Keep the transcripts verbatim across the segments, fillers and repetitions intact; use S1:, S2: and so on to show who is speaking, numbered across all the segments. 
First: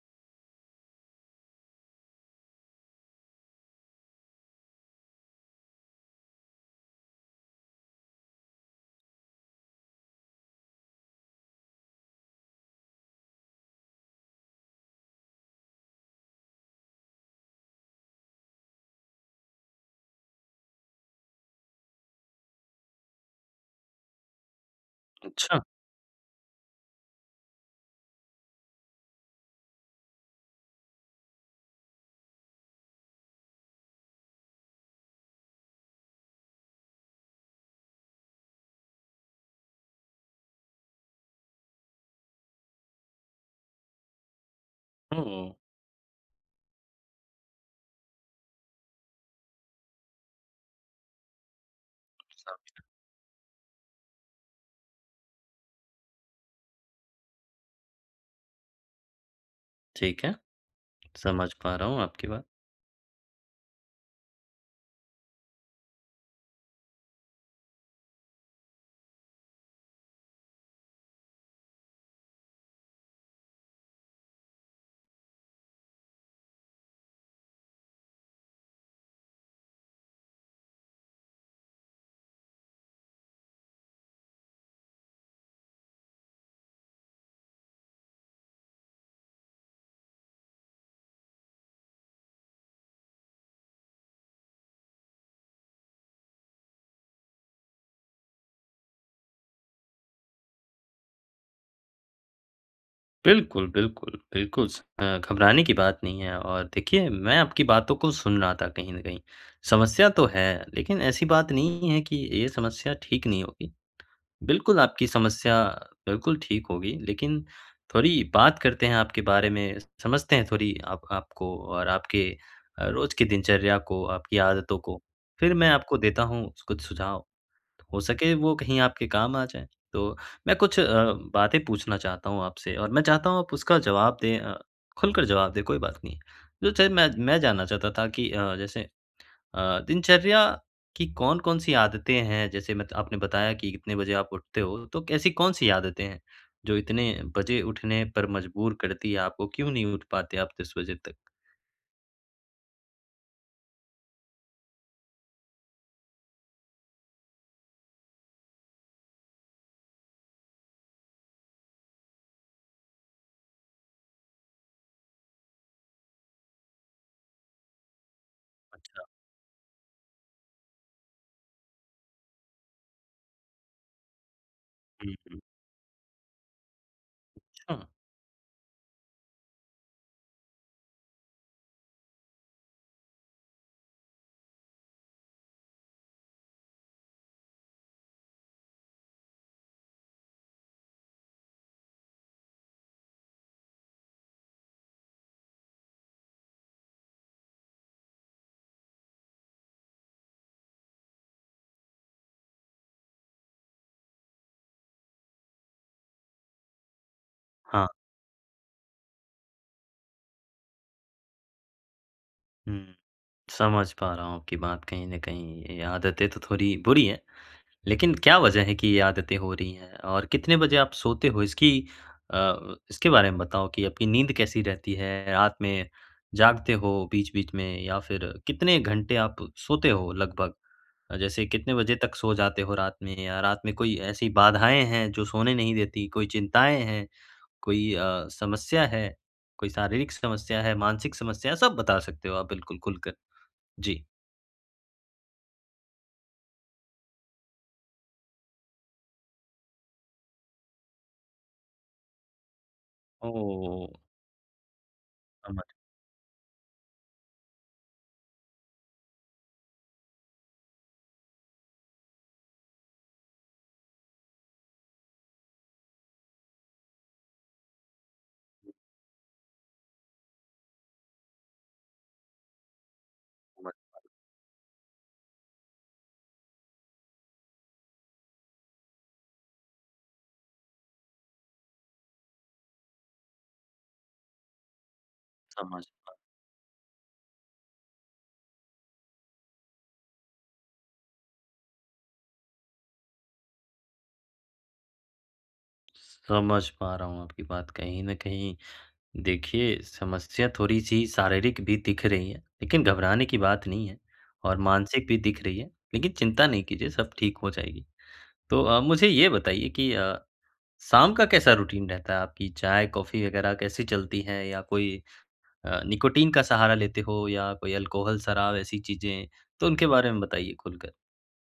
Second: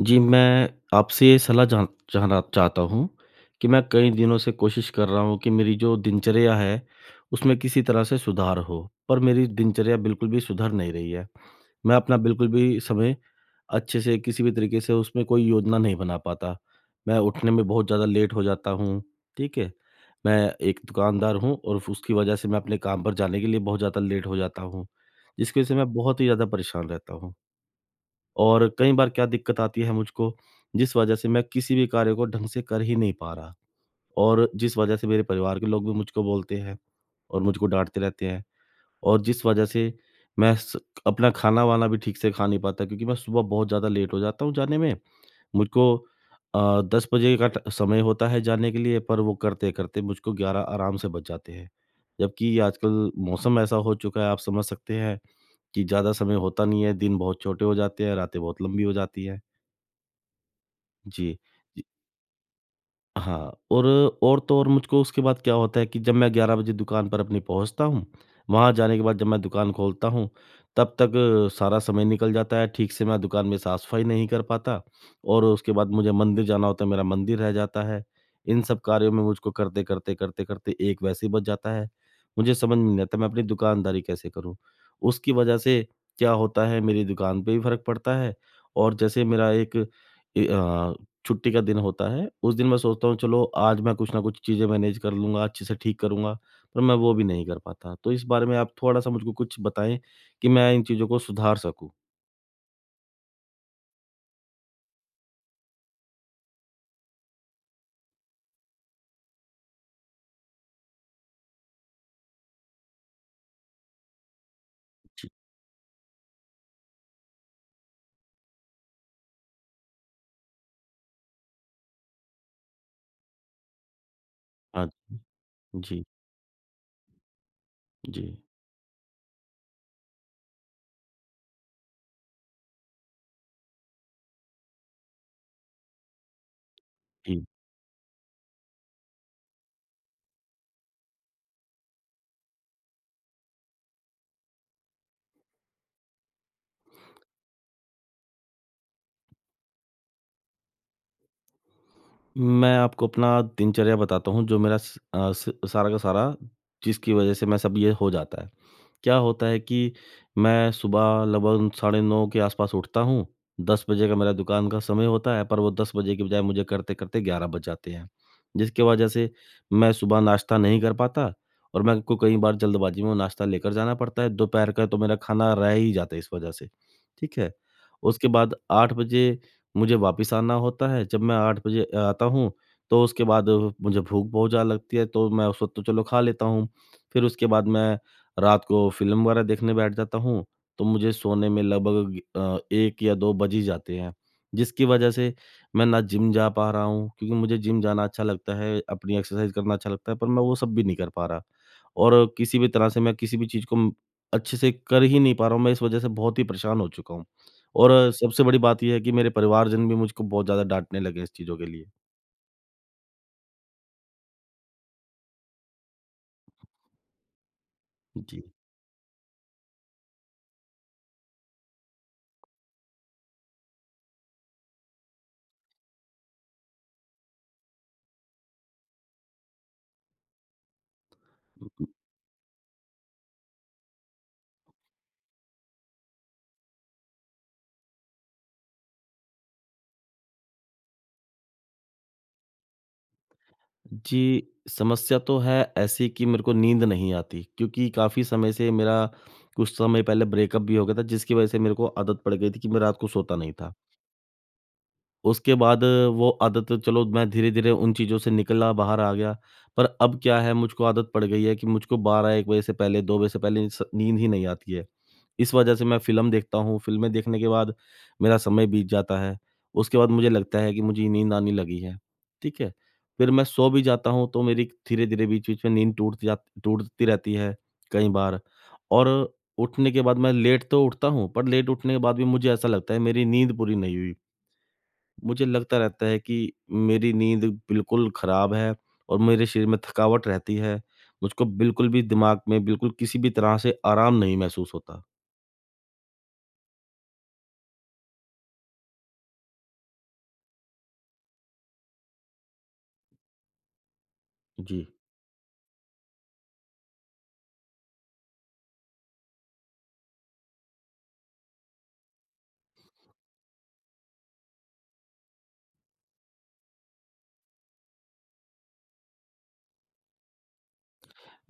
S1: जी, मैं आपसे ये सलाह जा जानना चाहता हूँ कि मैं कई दिनों से कोशिश कर रहा हूँ कि मेरी जो दिनचर्या है उसमें किसी तरह से सुधार हो। पर मेरी दिनचर्या बिल्कुल भी सुधर नहीं रही है। मैं अपना बिल्कुल भी समय अच्छे से किसी भी तरीके से उसमें कोई योजना नहीं बना पाता। मैं उठने में बहुत ज़्यादा लेट हो जाता हूँ। ठीक है। मैं एक दुकानदार हूँ और उसकी वजह से मैं अपने काम पर जाने के लिए बहुत ज़्यादा लेट हो जाता हूँ। जिसकी
S2: अच्छा।
S1: वजह से मैं बहुत ही ज़्यादा परेशान रहता हूँ। और कई बार क्या दिक्कत आती है मुझको जिस वजह से मैं किसी भी कार्य को ढंग से कर ही नहीं पा रहा। और जिस वजह से मेरे परिवार के लोग भी मुझको बोलते हैं और मुझको डाँटते रहते हैं। और जिस वजह से मैं स अपना खाना-वाना भी ठीक से खा नहीं पाता क्योंकि मैं सुबह बहुत ज़्यादा लेट हो जाता हूँ जाने में।
S2: हुँ, हुँ।
S1: मुझको अ, दस बजे का ट समय होता है जाने के लिए पर वो करते-करते मुझको ग्यारह आराम से बज जाते हैं।
S2: पौने सात
S1: जबकि
S2: मिनट।
S1: आजकल मौसम ऐसा हो चुका है आप समझ सकते हैं कि ज़्यादा समय होता नहीं है दिन बहुत छोटे हो जाते हैं रातें बहुत लंबी हो जाती है।
S2: ठीक है।
S1: जी।
S2: समझ पा रहा हूँ आपकी बात।
S1: हाँ, और और तो और, मुझको उसके बाद क्या होता है कि जब मैं ग्यारह बजे दुकान पर अपनी पहुँचता हूँ, वहाँ जाने के बाद जब मैं दुकान खोलता हूँ, तब तक सारा समय निकल जाता है। ठीक से मैं दुकान में साफ़-सफ़ाई नहीं कर पाता, और उसके बाद मुझे मंदिर जाना होता है, मेरा मंदिर रह जाता है। इन सब कार्यों में मुझको करते-करते, करते-करते एक वैसे ही बज जाता है। मुझे समझ में नहीं आता, मैं अपनी दुकानदारी कैसे करूँ। उसकी वज़ह से क्या होता है, मेरी दुकान पे भी फ़र्क पड़ता है। और जैसे मेरा एक ए अ, छुट्टी का दिन होता है, उस दिन मैं सोचता हूँ चलो, आज मैं कुछ न कुछ चीज़ें मैनेज कर लूँगा, अच्छे से ठीक करूँगा, पर मैं वो भी नहीं कर पाता। तो इस बारे में आप थोड़ा-सा मुझ को कुछ बताएँ कि मैं इन चीज़ों को सुधार सकूँ?
S2: बिल्कुल, बिल्कुल, बिल्कुल स अ, घबराने की बात नहीं है, और देखिए, मैं आपकी बातों को सुन रहा था कहीं न कहीं। समस्या तो है, लेकिन ऐसी बात नहीं है कि ये समस्या ठीक नहीं होगी। बिल्कुल, आपकी
S1: जी।
S2: समस्या बिल्कुल ठीक होगी। लेकिन थोड़ी बात करते हैं आपके बारे में, समझते हैं थोड़ी आप आपको और आपके अ, रोज़ के दिनचर्या को, आपकी आदतों
S1: हाँ।
S2: को। फिर मैं आपको
S1: जी।
S2: देता हूँ स कुछ सुझाव, हो सके
S1: जी।
S2: वो कहीं आपके काम आ जाएँ। तो मैं कुछ अ, बातें पूछना चाहता हूँ आपसे, और मैं चाहता हूँ आप उसका जवाब दें अ, खुलकर जवाब दें, कोई बात नहीं। जो चीज़ मैं मैं
S1: जी।
S2: जानना चाहता था कि अ, जैसे अ, दिनचर्या की कौन-कौन सी आदतें हैं, जैसे मत आपने बताया कि कितने बजे आप उठते हो, तो कैसी कौन-सी आदतें हैं जो इतने बजे उठने पर मजबूर करतीं हैं आपको? क्यों नहीं उठ पाते आप दस बजे तक?
S1: मैं आपको अपना दिनचर्या बताता हूँ, जो मेरा स अ, स सारा का सारा जिसकी वज़ह से मैं सब ये हो जाता है। क्या होता है कि मैं सुबह लगभग साढ़े नौ के आसपास उठता हूँ। दस बजे का मेरा दुकान का समय होता है, पर वो दस के बजाय मुझे करते-करते ग्यारह बज जाते हैं, जिसके
S2: अच्छा।
S1: वज़ह से मैं सुबह नाश्ता नहीं कर पाता, और मेरे को कई बार जल्दबाजी में नाश्ता लेकर जाना पड़ता है। दोपहर का तो
S2: हुँ,
S1: मेरा
S2: हुँ।
S1: खाना रह ही जाता है इस वज़ह से, ठीक है।
S2: अच्छा।
S1: उसके बाद आठ बजे मुझे वापस आना होता है। जब मैं आठ बाजे आता हूँ, तो उसके बाद मुझे भूख बहुत ज़्यादा लगती है, तो मैं उस वक़्त तो चलो खा लेता हूँ। फिर उसके बाद मैं रात को फ़िल्म वग़ैरह देखने बैठ जाता हूँ, तो मुझे सोने में लगभग अ, एक या दो बज ही जाते हैं, जिसकी वज़ह से मैं ना जिम जा पा रहा हूँ, क्योंकि मुझे जिम जाना अच्छा लगता है, अपनी एक्सरसाइज़ करना अच्छा लगता है, पर मैं वो सब भी नहीं कर पा रहा। और किसी भी तरह से मैं किसी भी चीज़ को अम अच्छे से कर ही नहीं पा रहा हूँ, मैं इस वजह से बहुत ही परेशान हो चुका हूँ।
S2: हाँ।
S1: और सबसे बड़ी बात ये है कि मेरे परिवारजन भी मुझको बहुत ज़्यादा डाँटने लगे हैं इस चीज़ों के लिए।
S2: हुँ। समझ पा रहा हुँ आपकी बात कहीं न कहीं ये आदतें तो थोड़ी बुरी हैं। लेकिन क्या
S1: जी।
S2: वज़ह है कि ये आदतें हो रही हैं और कितने बजे आप सोते हो इसकी अ, इसके बारे में बताओ कि आपकी नींद कैसी रहती है, रात में जागते हो बीच-बीच में या फिर कितने घंटे आप सोते हो लगभग? जैसे कितने
S1: बिल्कुल।
S2: बजे तक सो जाते हो रात में या रात में कोई ऐसी बाधाएँ हैं जो सोने नहीं देती, कोई चिंताएँ हैं, कोई अ, समस्या है, कोई शारीरिक समस्या है, मानसिक समस्या सब बता सकते हो आप बिल्कुल ख़ुलकर, जी।
S1: जी, समस्या तो है ऐसी कि मेरे को नींद नहीं आती, क्योंकि काफ़ी समय से मेरा कुछ समय पहले ब्रेकअप भी हो गया था जिसकी वज़ह से मेरे को आदत पड़ गई थी कि मैं रात को सोता नहीं था।
S2: ओह!
S1: उसके
S2: समझ
S1: बाद वो आदत चलो मैं धीरे-धीरे उन चीज़ों से निकला, बाहर आ गया। पर अब क्या है मुझको आदत पड़ गई है कि मुझको बारह एक बजे से पहले, दो बजे से पहले इन्स नींद ही नहीं आती है, इस वजह से मैं फ़िल्म देखता हूँ, फ़िल्में देखने के बाद मेरा समय बीत जाता है। उसके बाद मुझे लगता है कि मुझे नींद आने लगी है, ठीक है? फिर मैं सो
S2: समझ
S1: भी
S2: पा
S1: जाता हूँ तो मेरी धीरे-धीरे बीच-बीच में नींद टूट जा टूटती रहती है कई बार और उठने के बाद मैं लेट तो उठता हूँ पर लेट उठने के बाद भी मुझे ऐसा लगता है मेरी नींद पूरी नहीं हुई। मुझे लगता
S2: समझ
S1: रहता
S2: पा
S1: है कि मेरी नींद बिल्कुल ख़राब है और मेरे शरीर में थकावट रहती है, मुझको बिल्कुल भी दिमाग में बिल्कुल किसी भी तरह से आराम नहीं महसूस होता।
S2: समझ पा रहा हूँ आपकी बात कहीं न कहीं। देखिए, समस्या थोड़ी-सी शारीरिक भी दिख रही है, लेकिन घबराने की बात नहीं है और
S1: जी।
S2: मानसिक भी दिख रही है, लेकिन चिंता नहीं कीजिए सब ठीक हो जाएगी। तो अ, मुझे ये बताइए कि अ, शाम का कैसा रूटीन रहता है आपकी चाय, कॉफ़ी वगैरह कैसी चलती है या कोई अ, निकोटिन का सहारा लेते हो या कोई ऐल्कोहॉल, शराब ऐसी चीज़ें तो उनके बारे में बताइए खुलकर?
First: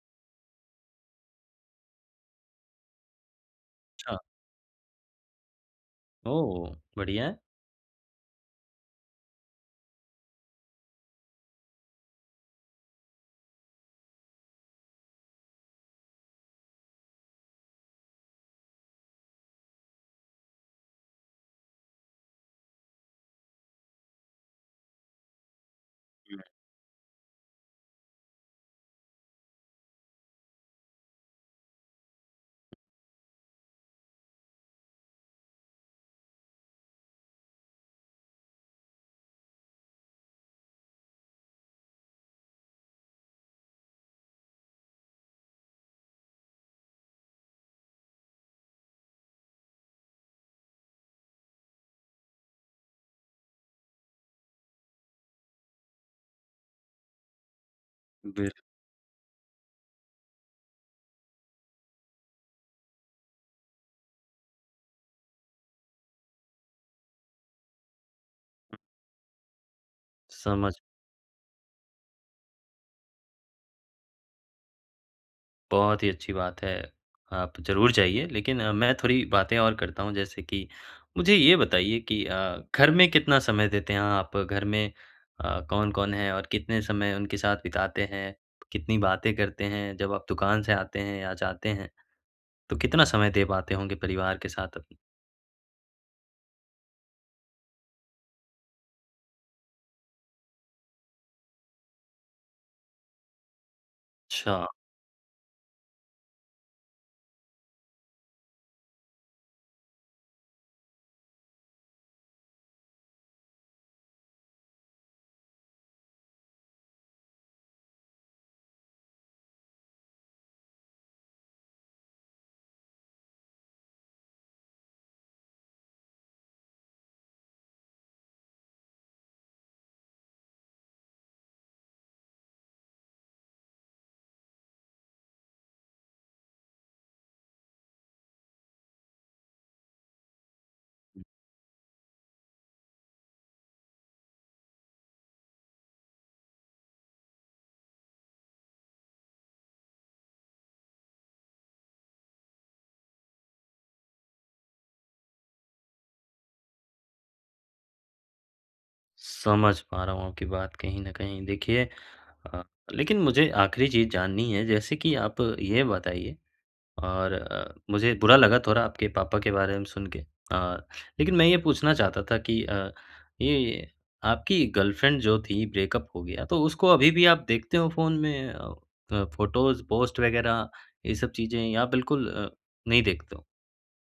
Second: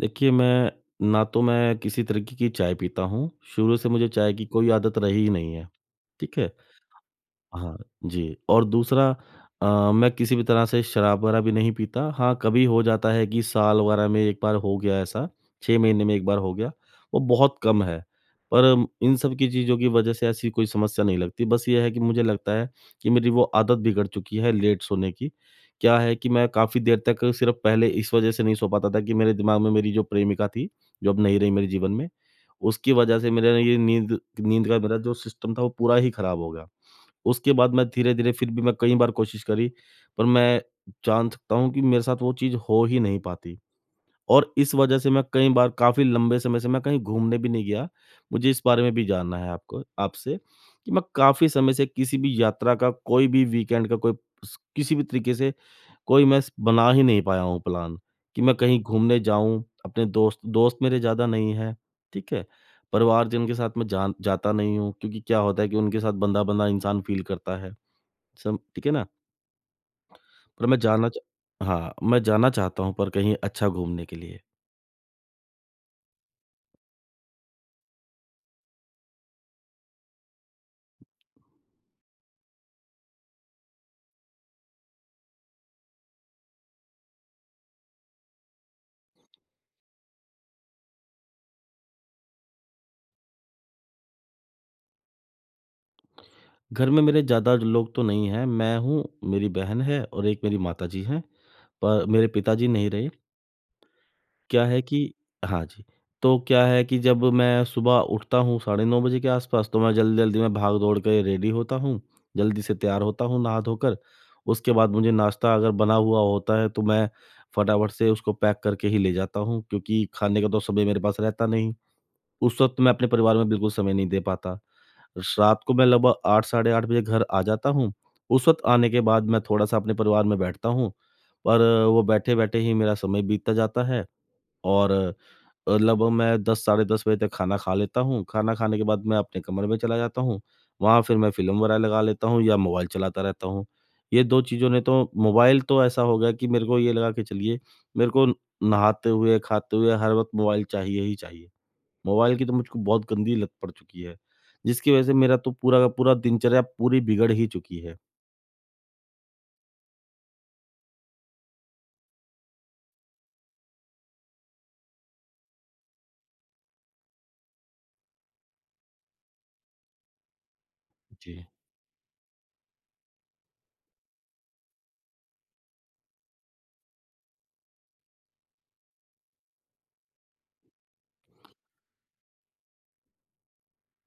S1: देखिए, मैं ना तो मैं किसी तरीके की चाय पीता हूँ, शुरू से मुझे
S2: अच्छा।
S1: चाय की कोई आदत रही ही नहीं है। ठीक है?
S2: ओह! बढ़िया है।
S1: हाँ जी, और दूसरा अ, मैं किसी भी तरह से शराब वगैरह भी नहीं पीता हाँ, कभी हो जाता है कि साल वगैरह में एक बार हो गया ऐसा, छह महीने में एक बार हो गया वो बहुत कम है। पर म इन सब की चीज़ों की वजह से ऐसी कोई समस्या नहीं लगती, बस ये है कि मुझे लगता है कि मेरी वो आदत बिगड़ चुकी है लेट सोने की। क्या है कि
S2: हुँ।
S1: मैं काफ़ी देर तक सिर्फ पहले इस वजह से नहीं सो पाता था कि मेरे दिमाग में मेरी जो प्रेमिका थी, जो अब नहीं रही मेरे जीवन में, उसकी वजह से मेरा ये नींद, नींद का मेरा जो सिस्टम था वो पूरा ही ख़राब हो गया। उसके बाद मैं धीरे-धीरे फिर भी मैं कई बार कोशिश करी पर मैं जान सकता हूँ कि मेरे साथ वो चीज़ हो ही नहीं पाती और इस वजह से मैं कई बार काफ़ी लंबे समय से मैं कहीं घूमने भी नहीं गया, मुझे इस बारे में भी जानना है आपको आपसे। कि मैं काफ़ी समय से किसी भी यात्रा का कोई भी वीकेंड का कोई स किसी भी तरीके से कोई मैं स बना ही नहीं पाया हूँ प्लान कि
S2: बिल
S1: मैं कहीं घूमने जाऊँ अपने दोस्त दोस्त मेरे ज़्यादा नहीं हैं, ठीक है। परिवार जन के साथ मैं जान जाता नहीं हूँ क्योंकि क्या होता है कि उनके साथ बँधा-बँधा इंसान फ़ील करता है। सम
S2: उम
S1: ठीक है ना? पर मैं
S2: समझ
S1: जाना चा हाँ, मैं जाना चाहता हूँ पर कहीं अच्छा घूमने के लिए।
S2: बहुत ही अच्छी बात है, आप ज़रूर जाइए। लेक़िन मैं थोड़ी बातें और करता हूँ जैसे कि मुझे ये बताइए कि अ, घर में कितना समय देते हैं आप? घर में अ, कौन-कौन है? और कितने समय उनके साथ बिताते हैं, कितनी बातें करते हैं जब आप दुकान से आते हैं या जाते हैं? तो कितना समय दे पाते होंगे परिवार के साथ आप?
S1: घर में मेरे ज़्यादा लोग तो नहीं हैं। मैं हूँ, मेरी बहन है और एक मेरी माताजी है। और मेरे पिताजी नहीं रहे। क्या
S2: अच्छा।
S1: है कि हाँ जी। तो क्या है कि जब मैं सुबह उठता हूँ साढ़े नौ के आस-पास तो मैं जल्दी-जल्दी में भाग दौड़ के रेडी होता हूँ। ज़ल्दी से तैयार होता हूँ नहा-धो कर। उसके बाद मुझे नाश्ता अगर बना हुआ होता है तो मैं फटा-फट से उसको पैक करके ही ले जाता हूँ, क्योंकि खाने का तो समय मेरे पास रहता नहीं। उस वक्त मैं अपने परिवार में बिल्कुल समय नहीं दे पाता। रात को मैं लगभग आठ साढ़े आठ बजे घर आ जाता हूँ। उस वक्त आने के बाद मैं थोड़ा-सा अपने परिवार में बैठता हूँ। और वो बैठे-बैठे ही मेरा समय बीतता जाता है। और अ, लगभग मैं दस साढ़े दस बजे तक खाना खा लेता हूँ। खाना खाने के बाद मैं अपने कमरे में चला जाता हूँ। वहाँ फ़िर मैं फ़िल्म वग़ैरह लगा लेता हूँ या मोबाइल चलाता रहता हूँ। ये दो चीज़ों ने तो मोबाइल तो ऐसा हो गया कि मेरे को ये लगा के चलिए, मेरे को नहाते हुए, खाते हुए, हर वक़्त मोबाइल चाहिए ही चाहिए। मोबाइल की तो मुझको बहुत गंदी लत पड़ चुकी है जिसकी वज़ह से मेरा तो पूरा का पूरा दिनचर्या पूरी बिगड़ ही चुकी है।
S2: समझ पा रहा हूँ आपकी बात कहीं न कहीं देखिए। अ, लेकिन मुझे आखिरी चीज़ जाननी है जैसे कि आप ये बताइए और अ, मुझे बुरा लगा थोड़ा आपके पापा के बारे में सुन के अ, लेकिन
S1: जी।
S2: मैं ये पूछना चाहता था कि अ, ये आपकी गर्लफ्रेंड जो थी ब्रेकअप हो गया तो उसको अभी भी आप देखते हो फोन में? अ, फोटोज़ पोस्ट वग़ैरह ये सब चीज़ें या बिल्कुल अ, नहीं देखते हो?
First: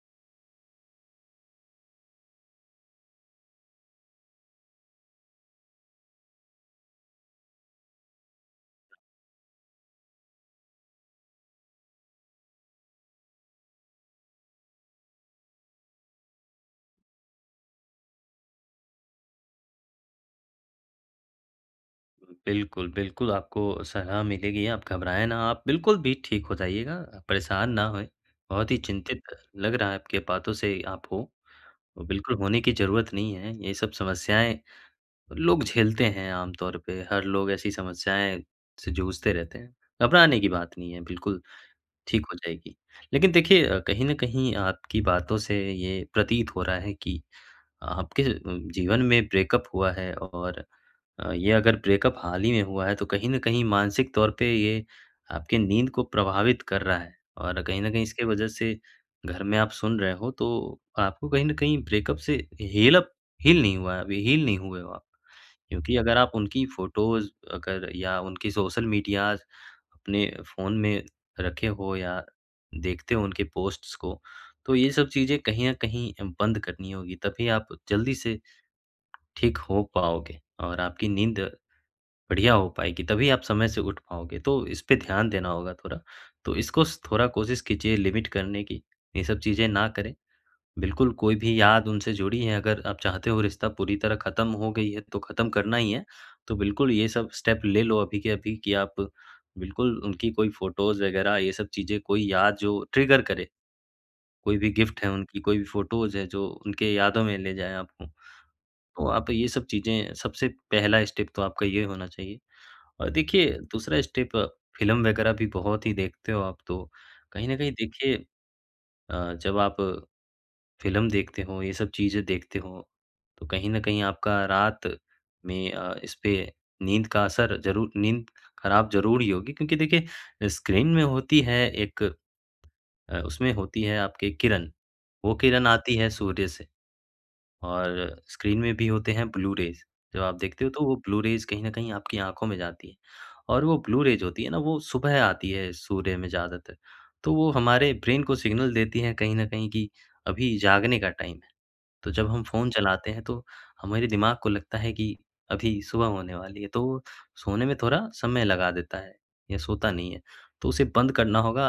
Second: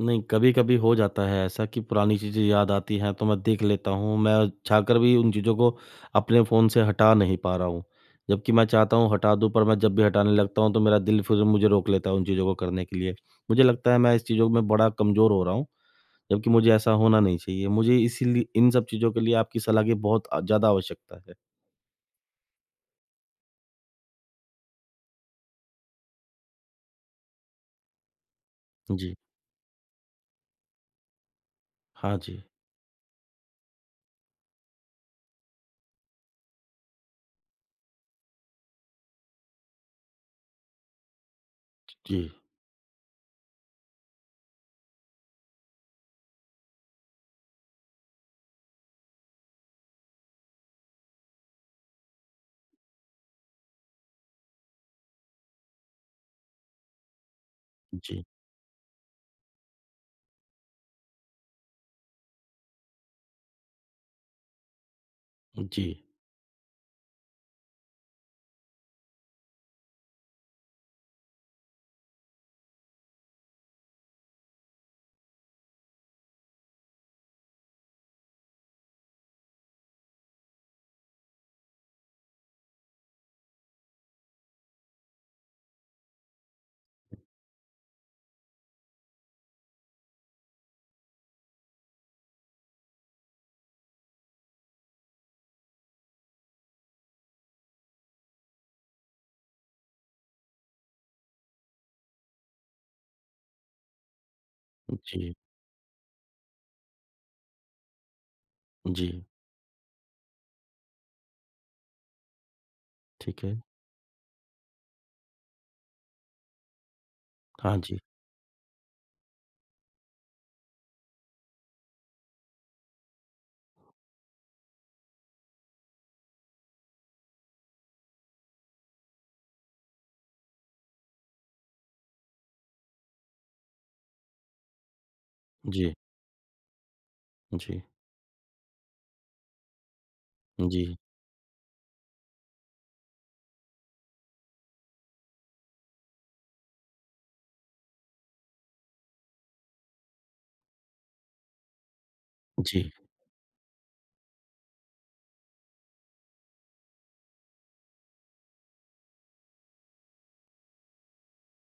S1: नहीं कभी-कभी हो जाता है ऐसा कि पुरानी चीज़ें याद आती हैं, तो मैं देख लेता हूँ। मैं चाह कर भी उन चीज़ों को अपने फ़ोन से हटा नहीं पा रहा हूँ। जबकि मैं चाहता हूँ हटा दूँ पर मैं जब भी हटाने लगता हूँ तो, मेरा दिल फिर मुझे रोक लेता है उन चीज़ों को करने के लिए। मुझे लगता है मैं इस चीज़ों में बड़ा कमज़ोर हो रहा हूँ, जबकि मुझे ऐसा होना नहीं चाहिए। मुझे इसलि इन सब चीज़ों के लिए आपकी सलाह की बहुत ज़्यादा आवश्यकता है।
S2: बिल्कुल, बिल्कुल आपको सलाह मिलेगी आप घबराएँ ना, आप बिल्कुल भी ठीक हो जाइएगा अ, परेशान ना होएँ, बहुत ही
S1: जी।
S2: चिंतित लग रहा है आपके बातों से आप हो।
S1: हाँ
S2: बिल्कुल
S1: जी।
S2: होने की ज़रूरत नहीं है, ये सब समस्याएँ लोग झेलते हैं आमतौर पे, हर लोग ऐसी समस्याएँ से जूझते रहते हैं, घबराने की बात नहीं है बिल्कुल ठीक
S1: जी।
S2: हो जाएगी। लेकिन देखिए कहीं न कहीं आपकी बातों से ये प्रतीत हो रहा है कि आपके अ, जीवन में ब्रेकअप हुआ है और अ, ये अगर ब्रेकअप हाल ही में हुआ है, तो कहीं न कहीं मानसिक तौर पे ये आपकी नींद को प्रभावित कर रहा है। और कहीं न कहीं इसके
S1: जी।
S2: वजह से घर में आप सुन रहे हो, तो आपको कहीं न कहीं ब्रेकअप से हील अप हील नहीं हुआ है अभी, हील नहीं हुए हो आप। क्योंकि
S1: जी।
S2: अगर आप उनकी फोटोज़ अगर या उनकी सोशल मीडियाज़ अपने फ़ोन में रखे हो या देखते हो उनके पोस्ट्स को तो ये सब चीज़ें कहीं न कहीं बंद करनी होंगीं, तभी आप जल्दी से ठीक हो पाओगे। और आपकी नींद बढ़िया हो पाएगी, तभी आप समय से उठ पाओगे, तो इस पे ध्यान देना होगा थोड़ा। तो इसको स थोड़ा कोशिश कीजिए लिमिट करने की, ये सब चीज़ें ना करें। बिल्कुल कोई भी याद उनसे जुड़ी हैं अगर आप चाहते हो रिश्ता पूरी तरह ख़त्म हो गई है तो ख़त्म करना ही है, तो बिल्कुल ये सब स्टेप ले लो अभी के अभी कि आप बिल्कुल उनकी कोई फोटोज़ वग़ैरह ये सब चीज़ें कोई याद जो ट्रिगर करे, कोई भी गिफ्ट हैं
S1: जी।
S2: उनकी, कोई भी फोटोज़ हैं जो उनकी यादों में ले जाए आपको। तो
S1: जी।
S2: आप ये सब चीज़ें सबसे पहला स्टेप तो आपका ये होना चाहिए। और
S1: ठीक
S2: देखिए
S1: है।
S2: दूसरा स्टेप फ़िल्म वग़ैरह भी बहुत ही देखते हो आप, तो कहीं न कहीं
S1: हाँ जी।
S2: देखिए अ, जब आप फ़िल्म देखते हो, ये सब चीज़ें देखते हो, तो कहीं न कहीं आपका रात में अ, इसपे नींद का असर ज़रूर नींद खराब ज़रूर ही होगी क्योंकि देखिए स्क्रीन में होती है एक अ, उसमें होती है आपके किरण। वो किरण
S1: जी।
S2: आती है सूर्य से,
S1: जी।
S2: और स्क्रीन में भी होते हैं ब्लू-रेज़। जब आप देखते हो तो वह
S1: जी
S2: ब्लू-रेज़ कहीं न कहीं आपकी आँखों में जाती हैं और वो ब्लू-रेज़ होती है न वो सुबह आती है सूर्य में ज़्यादातर। तो वो हमारे ब्रेन को सिग्नल देती है कहीं न कहीं कि अभी जागने का टाइम है। तो जब हम फ़ोन
S1: जी।
S2: चलाते हैं तो, हमारे दिमाग को लगता है कि अभी सुबह होने वाली है, तो वो सोने में थोड़ा समय लगा देता है या सोता नहीं है। तो उसे बंद करना होगा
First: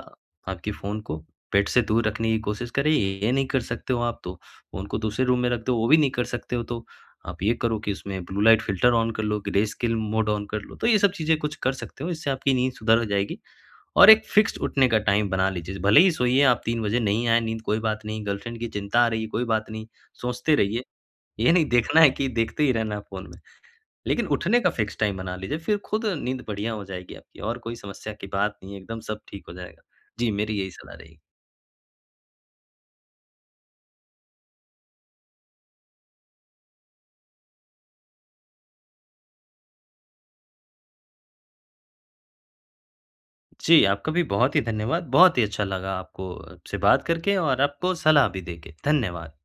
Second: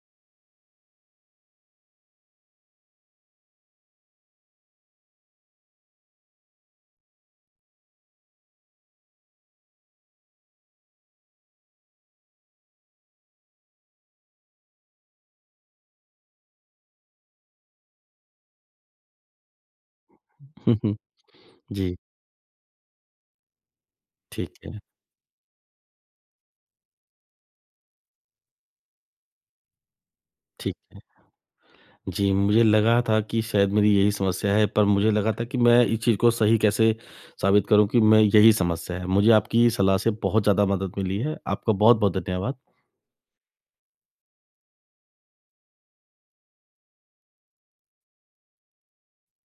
S2: आपके फ़ोन को बेड से दूर रखने की कोशिश करें, ये नहीं कर सकते हो आप तो फ़ोन को दूसरे रूम में रख दो, वो भी नहीं कर सकते हो तो आप ये करो कि उसमें ब्लू-लाइट फ़िल्टर ऑन कर लो, ग्रेस्केल मोड ऑन कर लो, तो ये सब चीज़ें कुछ कर सकते हो, इससे आपकी नींद सुधर जाएगी। और एक फिक्स्ड उठने का टाइम बना लीजिए। भले ही सोइए आप तीन बजे नहीं आए नींद कोई बात नहीं, गर्लफ्रेंड की चिंता आ रही है, कोई बात नहीं सोचते रहिए, ये नहीं
S1: जी।
S2: देखना है कि देखते ही रहना है फ़ोन में। लेकिन
S1: ठीक
S2: उठने का
S1: है।
S2: फिक्स टाइम बना लीजिए, फिर खुद नींद बढ़िया हो जाएगी आपकी और कोई समस्या की बात नहीं है, एकदम सब ठीक हो जाएगा। जी मेरी यही
S1: ठीक
S2: सलाह
S1: है।
S2: रहेगी।
S1: जी मुझे लगा था कि शायद मेरी यही समस्या है पर मुझे लगा था कि, मैं इस चीज़ को सही कैसे साबित करूँ कि मैं यही समस्या है। मुझे आपकी सलाह से बहुत ज़्यादा मदद मिली है। आपका बहुत-बहुत धन्यवाद।
S2: जी आपका भी बहुत ही धन्यवाद। बहुत ही अच्छा लगा आपको आपसे बात करके और आपको सलाह भी दे के। धन्यवाद।